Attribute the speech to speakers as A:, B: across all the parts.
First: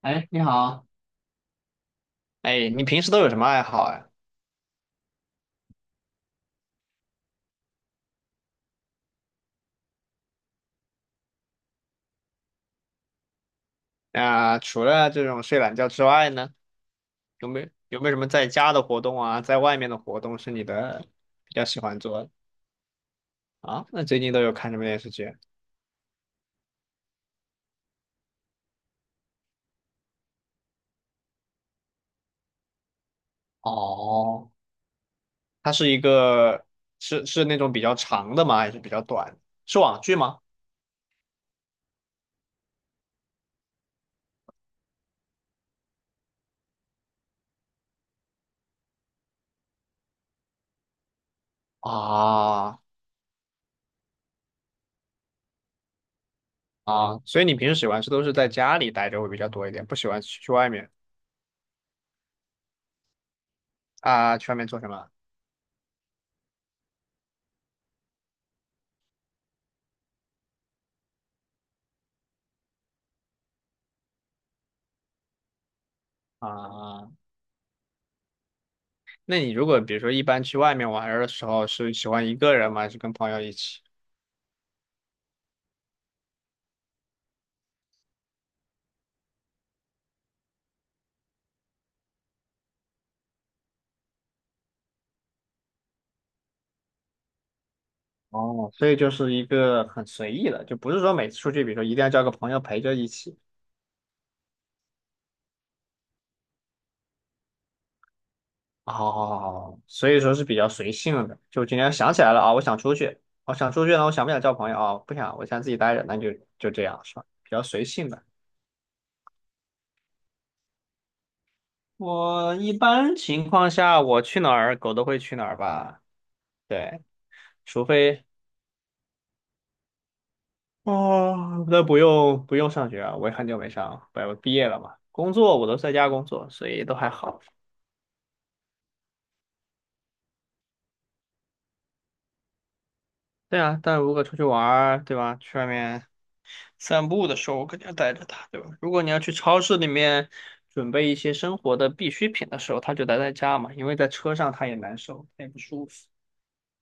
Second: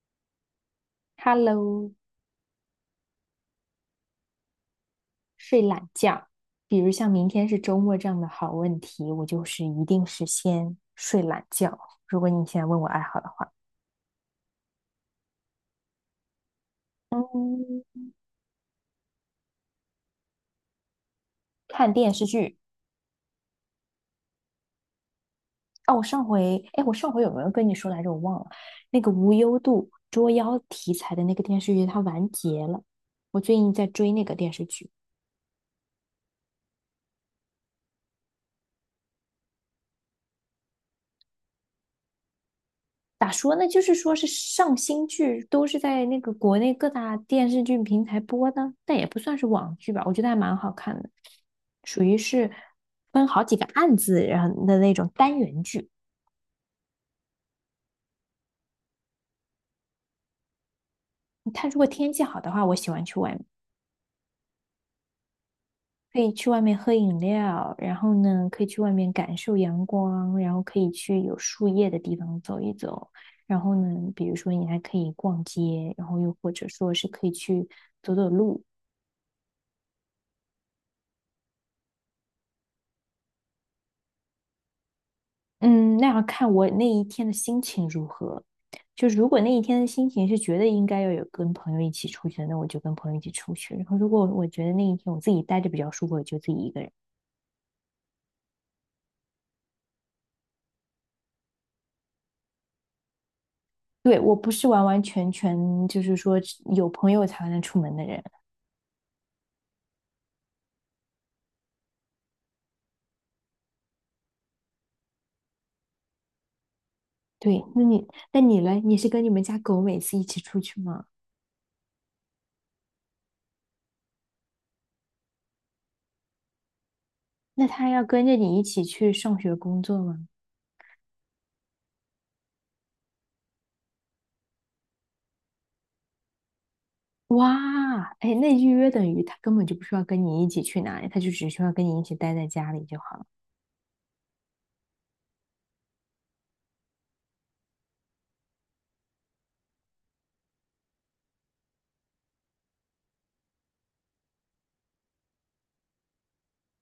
A: 哎，你好。
B: Hello，
A: 哎，你平时都有什么爱好呀？
B: 睡懒觉，比如像明天是周末这样的好问题，我就是一定是先睡懒觉。如果你现在问我爱好的话，
A: 啊，除了这种睡懒觉之外呢，
B: 嗯，
A: 有没有什么在家的活动啊，在外面的活动是你的比较喜
B: 看
A: 欢
B: 电
A: 做
B: 视
A: 的？
B: 剧。
A: 啊？那最近都有看什么电视剧？
B: 哦，我上回有没有跟你说来着？我忘了。那个无忧渡捉妖题材的那个电视剧，它完结了。我最近在追那个
A: 哦，
B: 电视剧。
A: 它是一个是那种比较长的吗？还是比较短，是网剧吗？
B: 咋说呢？就是说是上新剧都是在那个国内各大电视剧平台播的，但也不算是网剧吧，我觉得还蛮好看的，属于是
A: 啊
B: 分好几个案子然后的那种单元剧。
A: 所以你平时喜欢是都是在家里待着会比较多一点，不喜欢去外面。
B: 它如果天气好的话，我喜欢去外面，
A: 啊？去外面做什么？
B: 可以去外面喝饮料，然后呢，可以去外面感受阳光，然后可以去有树叶的地方走一走，然后呢，比如说你还可以逛街，然后又或者说是
A: 啊？
B: 可以去走走路。
A: 那你如果比如说一般去外面玩儿的时候，是喜欢一个人吗？还是跟朋友一起？
B: 嗯，那要看我那一天的心情如何。就如果那一天的心情是觉得应该要有跟朋友一起出去的，那我就跟朋友一起出去。然后如果我觉得那一天我自己待着比较舒服，我就自己一个人。
A: 哦，所以就是一个很随意的，就不是说每次出去，比如说一定要叫个朋友陪着一起。
B: 对，我不是完完全全就是说有朋友才能出门的人。
A: 哦，所以说是比较随性的。就今天想起来了啊，我想出去呢，我想不想叫朋友啊？不想，我想自己待着，那就这样，是吧？比
B: 对，
A: 较
B: 那
A: 随
B: 你
A: 性的。
B: 那你嘞？你是跟你们家狗每次一起出去吗？
A: 我一般情况下，我去哪儿，狗都会去哪儿吧？对。
B: 那
A: 除
B: 它要
A: 非，
B: 跟着你一起去上学工作吗？
A: 哦，那不用不用上学啊，我也很久没上，我毕业了嘛。工作我都在家工作，所以都还好。
B: 哇，哎，那预约等于它根本就不需要跟你一起去哪里，它就只需要跟你一起待在家里就好了。
A: 对啊，但如果出去玩儿，对吧？去外面散步的时候，我肯定要带着它，对吧？如果你要去超市里面准备一些生活的必需品的时候，它就待在家嘛，因为在车上它也难受，它也不舒服。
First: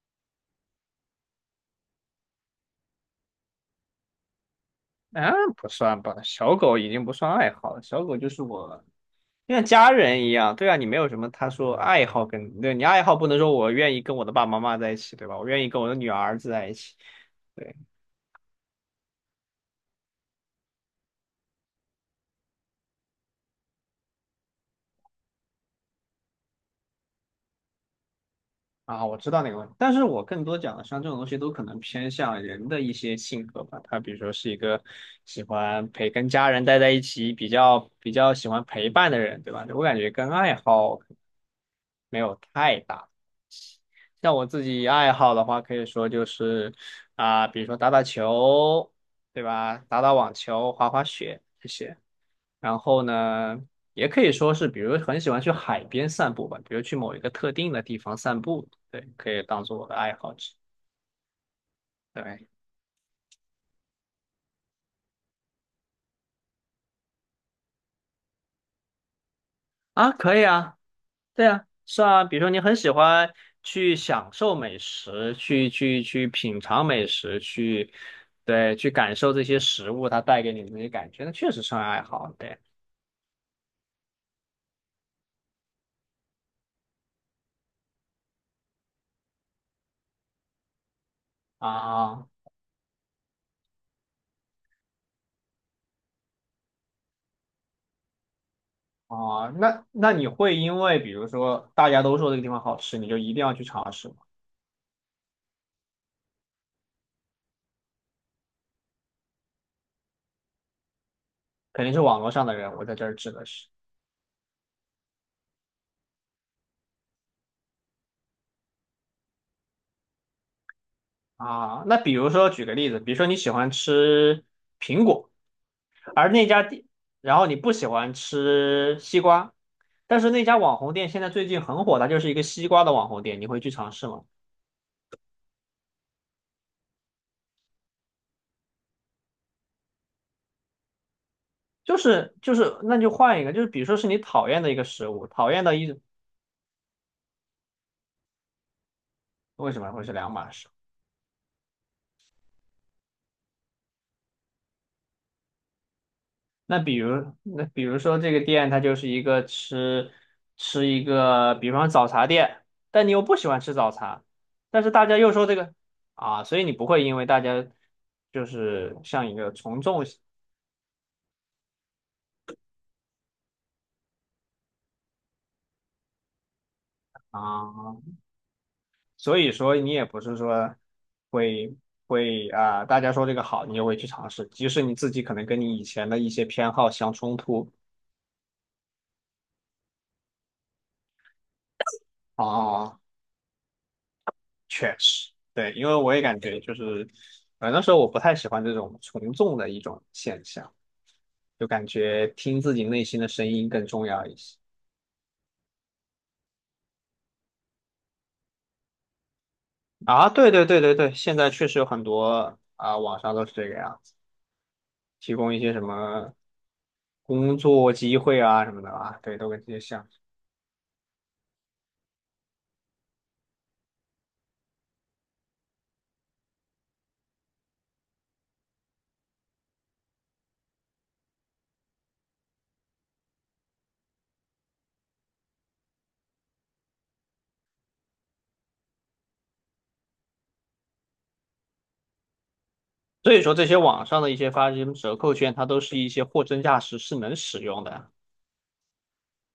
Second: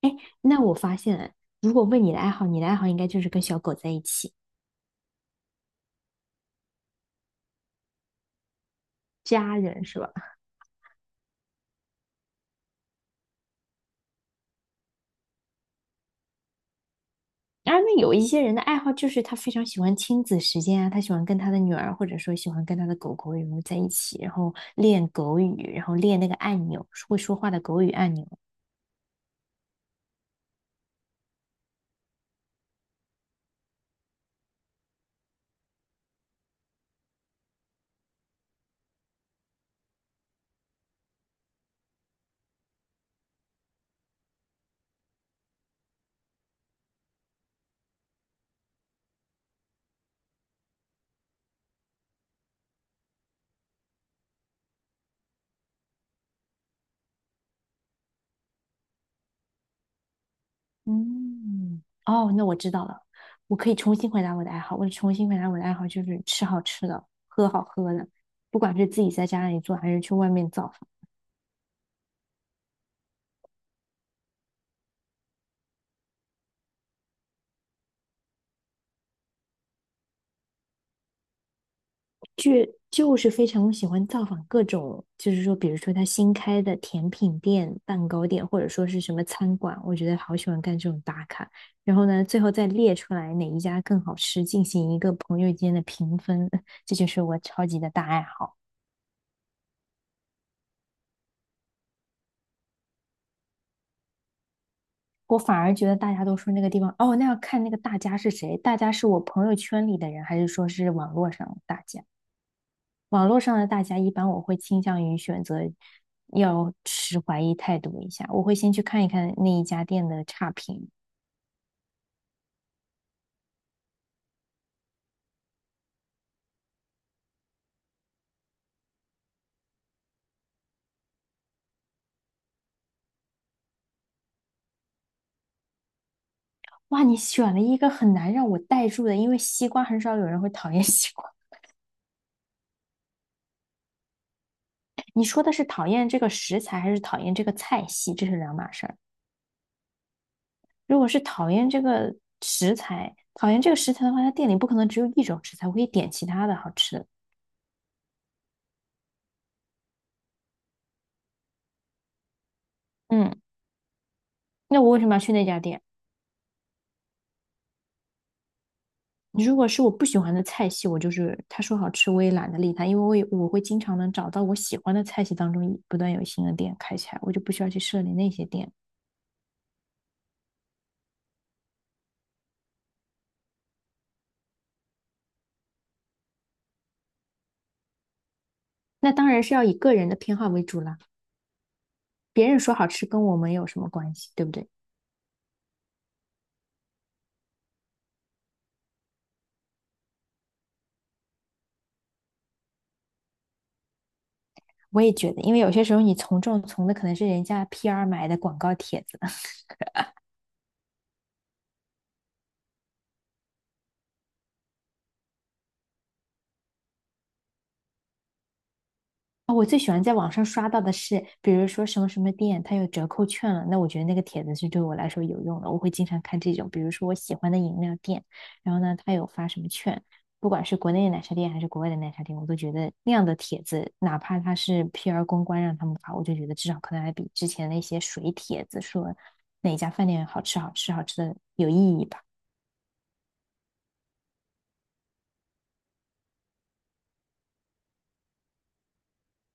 B: 哎，那我发现了如果问你的爱好，你的爱好应该就是跟小狗在一起，
A: 啊，不算吧，小狗已经不算爱好了，小狗就是我，就
B: 家
A: 像
B: 人
A: 家
B: 是吧？
A: 人一样。对啊，你没有什么他说爱好跟，对，你爱好不能说我愿意跟我的爸爸妈妈在一起，对吧？我愿意跟我的女儿儿子在一起，
B: 啊，
A: 对。
B: 那有一些人的爱好就是他非常喜欢亲子时间啊，他喜欢跟他的女儿，或者说喜欢跟他的狗狗然后在一起，然后练狗语，然后练那个按钮，会说话的狗语按钮。
A: 啊，我知道那个问题，但是我更多讲的像这种东西都可能偏向人的一些性格吧，他比如说是一个喜欢陪跟家人待在一起，比较喜欢陪伴的人，对吧？我感觉跟爱好没有太大。像我自己爱好的话，可以说就是比如说打打球，对吧？打打网球、滑滑雪这些。然后呢，也可以说是，比如很喜欢去海边散步吧，比如去某一个特定的地方散步，对，可以当做我的爱好之一。
B: 嗯，哦，那
A: 对
B: 我知道了，我可以重新回答我的爱好。我重新回答我的爱好就是吃好吃的，喝好喝的，不管是自己在家里做还是
A: 啊，
B: 去外
A: 可以
B: 面造，
A: 啊，对啊，是啊。比如说你很喜欢去享受美食，去品尝美食，去，对，去感受这些食物它带给你的那些感觉，那确实是爱好，
B: 就
A: 对。
B: 就是非常喜欢造访各种，就是说，比如说他新开的甜品店、蛋糕店，或者说是什么餐馆，我觉得好喜欢干这种打卡。然后呢，
A: 啊
B: 最后再列出来哪一家更好吃，进行一个朋友间的评分，这就是我超级的大爱好。
A: 那你会因为比如说大家都说这个地方好吃，你就一定要去尝试吗？
B: 我反而觉得大家都说那个地方，哦，那要看那个大家是谁，大家是我朋友圈里的人，还是说是网络上的大
A: 肯定是
B: 家？
A: 网络上的人，我在这儿
B: 网
A: 指
B: 络
A: 的
B: 上的
A: 是。
B: 大家，一般我会倾向于选择要持怀疑态度一下，我会先去看一看那一家店的差评。
A: 啊。那比如说举个例子，比如说你喜欢吃苹果，而那家店，然后你不喜欢吃西瓜，但是那家网红店现在最近很火，它就是一个西瓜的网红店，你会去尝试吗？
B: 哇，你选了一个很难让我带入的，因为西瓜很少有人会讨厌 西瓜。
A: 就是，那就换一个，就是比如说是你讨厌的一个食
B: 你
A: 物，
B: 说的
A: 讨
B: 是
A: 厌的一。
B: 讨厌这个食材，还是讨厌这个菜系？这是两码事儿。
A: 为什么会是两码事？
B: 如果是讨厌这个食材，讨厌这个食材的话，他店里不可能只有一种食材，我可以点其他的好
A: 那比
B: 吃的。
A: 如，那比如说这个店，它就是一个吃一个，比方早茶店，但你又
B: 嗯，
A: 不喜欢吃早茶。
B: 那
A: 但
B: 我
A: 是
B: 为什
A: 大
B: 么
A: 家
B: 要
A: 又
B: 去那
A: 说这
B: 家
A: 个
B: 店？
A: 啊，所以你不会因为大家就是像一个
B: 如果
A: 从
B: 是我不
A: 众
B: 喜
A: 心。
B: 欢的菜系，我就是他说好吃我也懒得理他，因为我会经常能找到我喜欢的菜系当中不断有新的店开起来，我就不需要去
A: 啊，
B: 设立那些店。
A: 所以说你也不是说会会啊，大家说这个好，你就会去尝试，即使你自己可能跟你以前的一些偏好相冲突。
B: 那当然是要以个人的偏好为主啦，别人说好
A: 啊。
B: 吃跟我们有什么关系，对不对？
A: 确实，对，因为我也感觉就是，那时候我不太喜欢这种从众的一种现象，就感觉听自己内心的声音更重要一些。
B: 我也觉得，因为有些时候你从众从的可能是人家 PR 买的广告帖子。
A: 啊，对对对对对，现在确实有很多啊，网上都是这个样子，提供一些什么工作机会啊什么的啊，对，都
B: 啊，
A: 跟
B: 我
A: 这
B: 最
A: 些
B: 喜欢
A: 像。
B: 在网上刷到的是，比如说什么什么店它有折扣券了，那我觉得那个帖子是对我来说有用的，我会经常看这种，比如说我喜欢的饮料店，然后呢，它有发什么券，不管是国内的奶茶店还是国外的奶茶店，我都觉得那样的帖子，哪怕它是 PR 公关让他们发，我就觉得至少可能还比之前那些水帖子说哪家饭店好吃好吃好吃的有意义吧。
A: 所以说，这些网上的一些发这些折扣券，它都是一些货真价实，是能使用的。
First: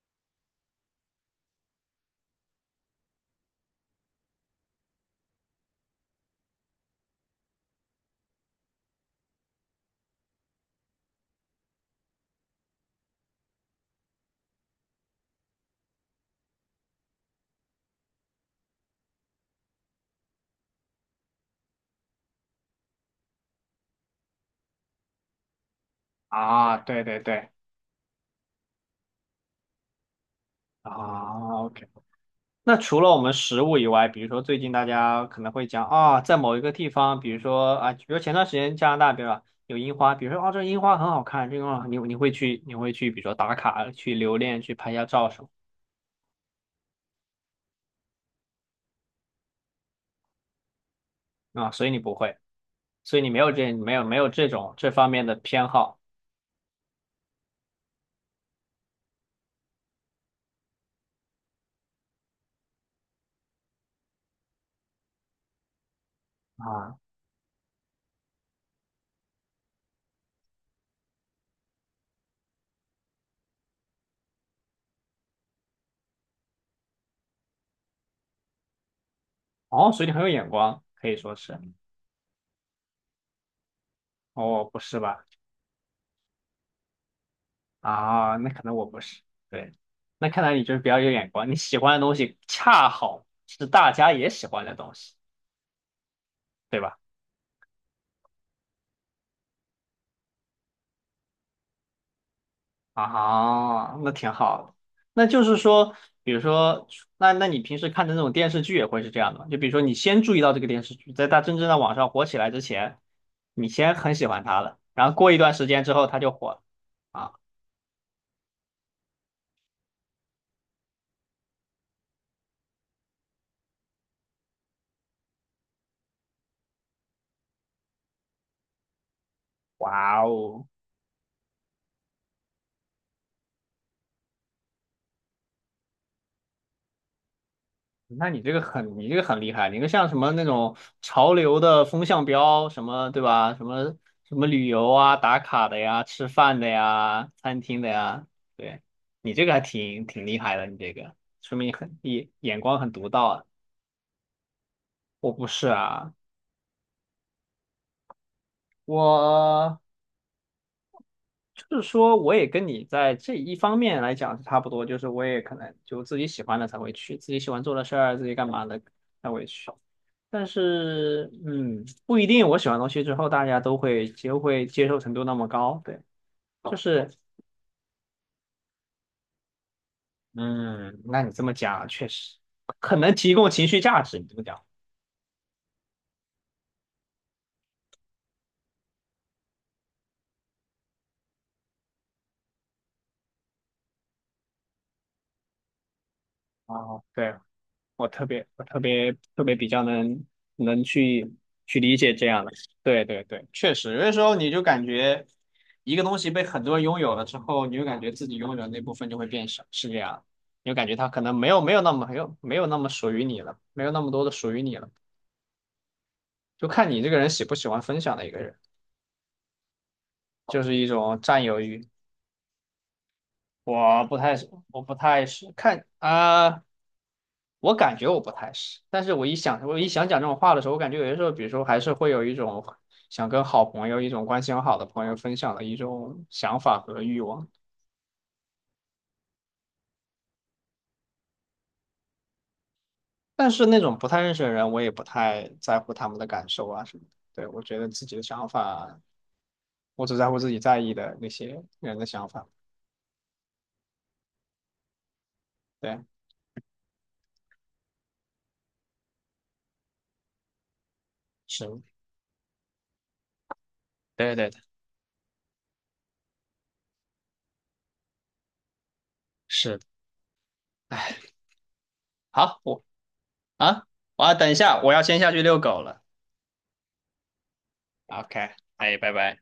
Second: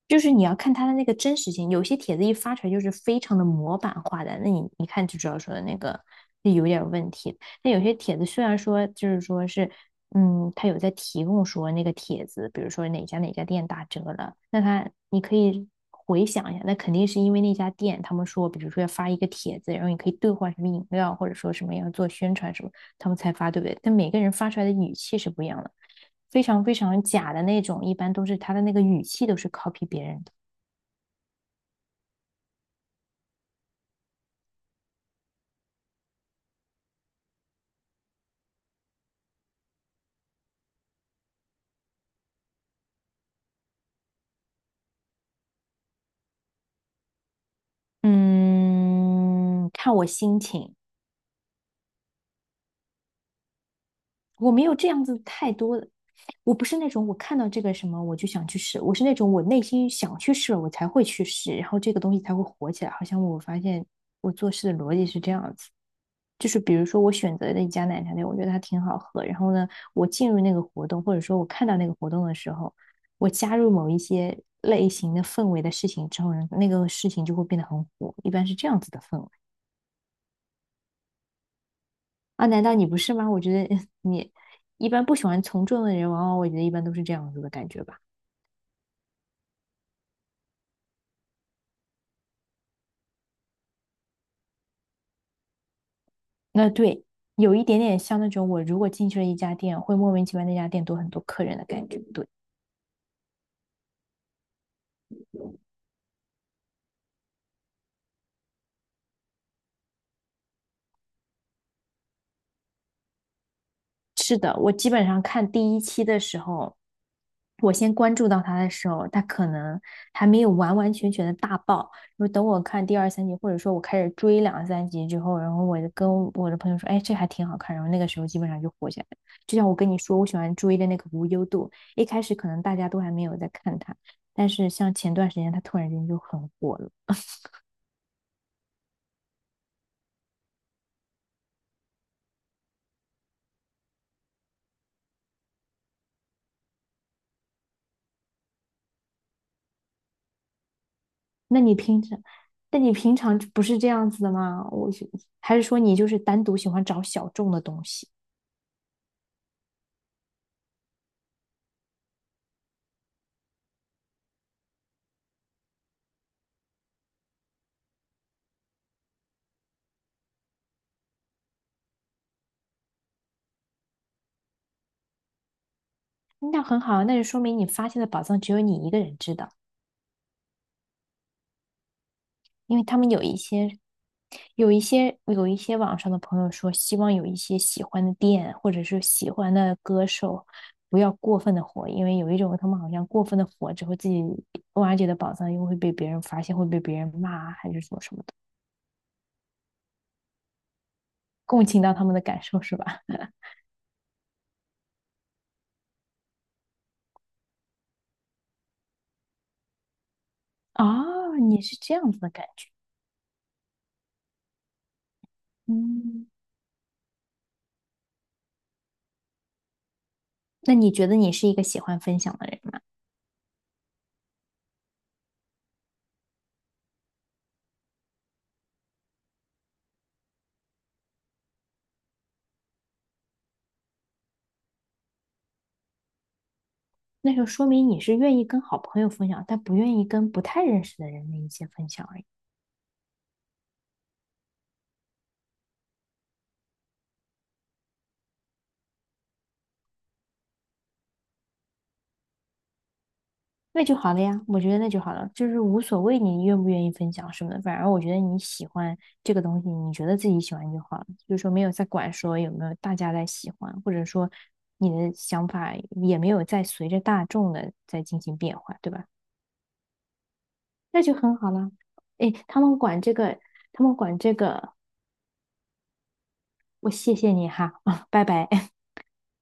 B: 就是你要看他的那个真实性，有些帖子一发出来就是非常的模板化的，那你一看就知道说的那个那有点问题。那有些帖子虽然说就是说是，他有在提供说那个帖子，比如说哪家店打折了，那他你可以回想一下，那肯定是因为那家店他们说，比如说要发一个帖子，然后你可以兑换什么饮料，或者说什么要做宣传什么，他们才发，对不对？但每个人发出来的语气是不一样的。非常非
A: 啊。
B: 常
A: 对对
B: 假的
A: 对，
B: 那种，一般都是他的那个语气都是 copy 别人的。
A: 啊，OK。那除了我们食物以外，比如说最近大家可能会讲啊，在某一个地方，比如说啊，比如前段时间加拿大，比如说有樱花，比如说啊，这樱花很好看，这个樱花你会去，比如说打卡、去留恋、去拍一下照什么。
B: 嗯，看我心情，
A: 啊，所以你没有这
B: 我没
A: 种
B: 有这
A: 这
B: 样
A: 方
B: 子
A: 面的
B: 太
A: 偏
B: 多的，
A: 好。
B: 我不是那种我看到这个什么我就想去试，我是那种我内心想去试了我才会去试，然后这个东西才会火起来。好像我发现我做事的逻辑是这样子，就是比如
A: 啊，
B: 说我选择的一家奶茶店，我觉得它挺好喝，然后呢，我进入那个活动或者说我看到那个活动的时候，我加入某一些类型的氛围的事情之后呢，那个事情就会变得很火，一般是这样子的氛围。
A: 哦，所以你很有眼光，可以说是。
B: 啊，难道你不是吗？我觉得 你
A: 哦，不
B: 一
A: 是
B: 般不喜
A: 吧？
B: 欢从众的人，往往我觉得一般都是这样子的感觉吧。
A: 啊，那可能我不是。对，那看来你就是比较有眼光，你喜欢的东西恰好是大家也喜欢的东西，
B: 那
A: 对吧？
B: 对，有一点点像那种我如果进去了一家店，会莫名其妙那家店多很多客人的感觉。对。
A: 啊，那挺好的。那就是说，比如说，那你平时看的那种电视剧也会是这样的吗？就比如说，你先注意到这个电视剧，在它真正在网上火起来之前，你先很喜
B: 是
A: 欢
B: 的，
A: 它
B: 我
A: 了，
B: 基本
A: 然后
B: 上
A: 过一
B: 看
A: 段时
B: 第一
A: 间之
B: 期
A: 后，
B: 的
A: 它就
B: 时
A: 火了。
B: 候，
A: 啊，
B: 我先关注到他的时候，他可能还没有完完全全的大爆。然后等我看第二三集，或者说我开始追两三集之后，然后我就跟我的朋友说：“哎，这还挺好看。”然后那个时候基本上就火起来了。就像我跟你说，
A: 哇
B: 我喜欢
A: 哦！
B: 追的那个无忧渡，一开始可能大家都还没有在看它，但是像前段时间它突然间就很火了。
A: 那你这个很厉害，你个像什么那种潮流的风向标，什么对吧？什么旅游啊、打卡的呀、吃饭的呀、餐厅的呀，对，你这个还挺厉害的，你这个说
B: 那
A: 明
B: 你
A: 很
B: 平常，
A: 眼
B: 那
A: 光
B: 你
A: 很独
B: 平
A: 到
B: 常
A: 啊。
B: 不是这样子的吗？我是
A: 我不
B: 还是
A: 是
B: 说你就
A: 啊，
B: 是单独喜欢找小众的东西？
A: 我就是说我也跟你在这一方面来讲是差不多，就是我也可能就自己喜欢的才会去，自己喜欢做的事儿，自己干嘛的才会去。但是，不一定。我喜欢的东西之后，大家都会接受程度那么高，对。
B: 那
A: 就
B: 很好啊，
A: 是，
B: 那就说明你发现的宝藏只有你一个人知道，
A: 嗯，那你这么讲，确实
B: 因为他
A: 可
B: 们
A: 能提供情绪价值。你这么讲，
B: 有一些网上的朋友说，希望有一些喜欢的店或者是喜欢的歌手，不要过分的火，因为有一种他们好像过分的火之后，自己挖掘的宝藏又会被别人发现，会被别
A: 哦，
B: 人骂
A: 对。
B: 啊，还是什么
A: 我
B: 什么
A: 特
B: 的，
A: 别，我特别特别比较能去
B: 共
A: 去
B: 情到
A: 理
B: 他
A: 解
B: 们的
A: 这
B: 感
A: 样的，
B: 受是吧？
A: 对对对，确实。有的时候你就感觉一个东西被很多人拥有了之后，你就感觉自己拥有的那部分就会变少，是这样。你 就感觉它可能
B: 啊，
A: 没
B: 你
A: 有没
B: 是
A: 有那
B: 这
A: 么
B: 样
A: 没
B: 子的
A: 有
B: 感
A: 没有
B: 觉，
A: 那么属于你了，没有那么多的属于你了。
B: 嗯，
A: 就看你这个人喜不喜欢分享的一个人，就
B: 那
A: 是一
B: 你觉得
A: 种
B: 你
A: 占
B: 是一
A: 有
B: 个喜
A: 欲。
B: 欢分享的人吗？
A: 我不太我不太是看啊、我感觉我不太是，但是我一想讲这种话的时候，我感觉有些时候，比如说还是会有一种想跟好朋友、一种关系很好的朋友分享的一种想法和欲
B: 那就
A: 望。
B: 说明你是愿意跟好朋友分享，但不愿意跟不太认识的人的一些分享而已，
A: 但是那种不太认识的人，我也不太在乎他们的感受啊什么的。对，我觉得自己的想法，我只在乎自己在意的那些人的想法。
B: 那就好了呀。我觉得那就好了，就是无
A: 对，
B: 所谓你愿不愿意分享什么的，反而我觉得你喜欢这个东西，你觉得自己喜欢就好了，就是说没有
A: 是，
B: 在管说有没有大家在喜欢，或者说
A: 对对对，
B: 你的想法也没有在随着大众的在进行变化，对吧？
A: 是。
B: 那就很好了。哎，
A: 好，我。
B: 他
A: 啊，
B: 们管
A: 我
B: 这
A: 要等一
B: 个，
A: 下，我要先下去遛狗了。
B: 我谢谢你哈，啊，拜拜。
A: OK，哎，拜拜。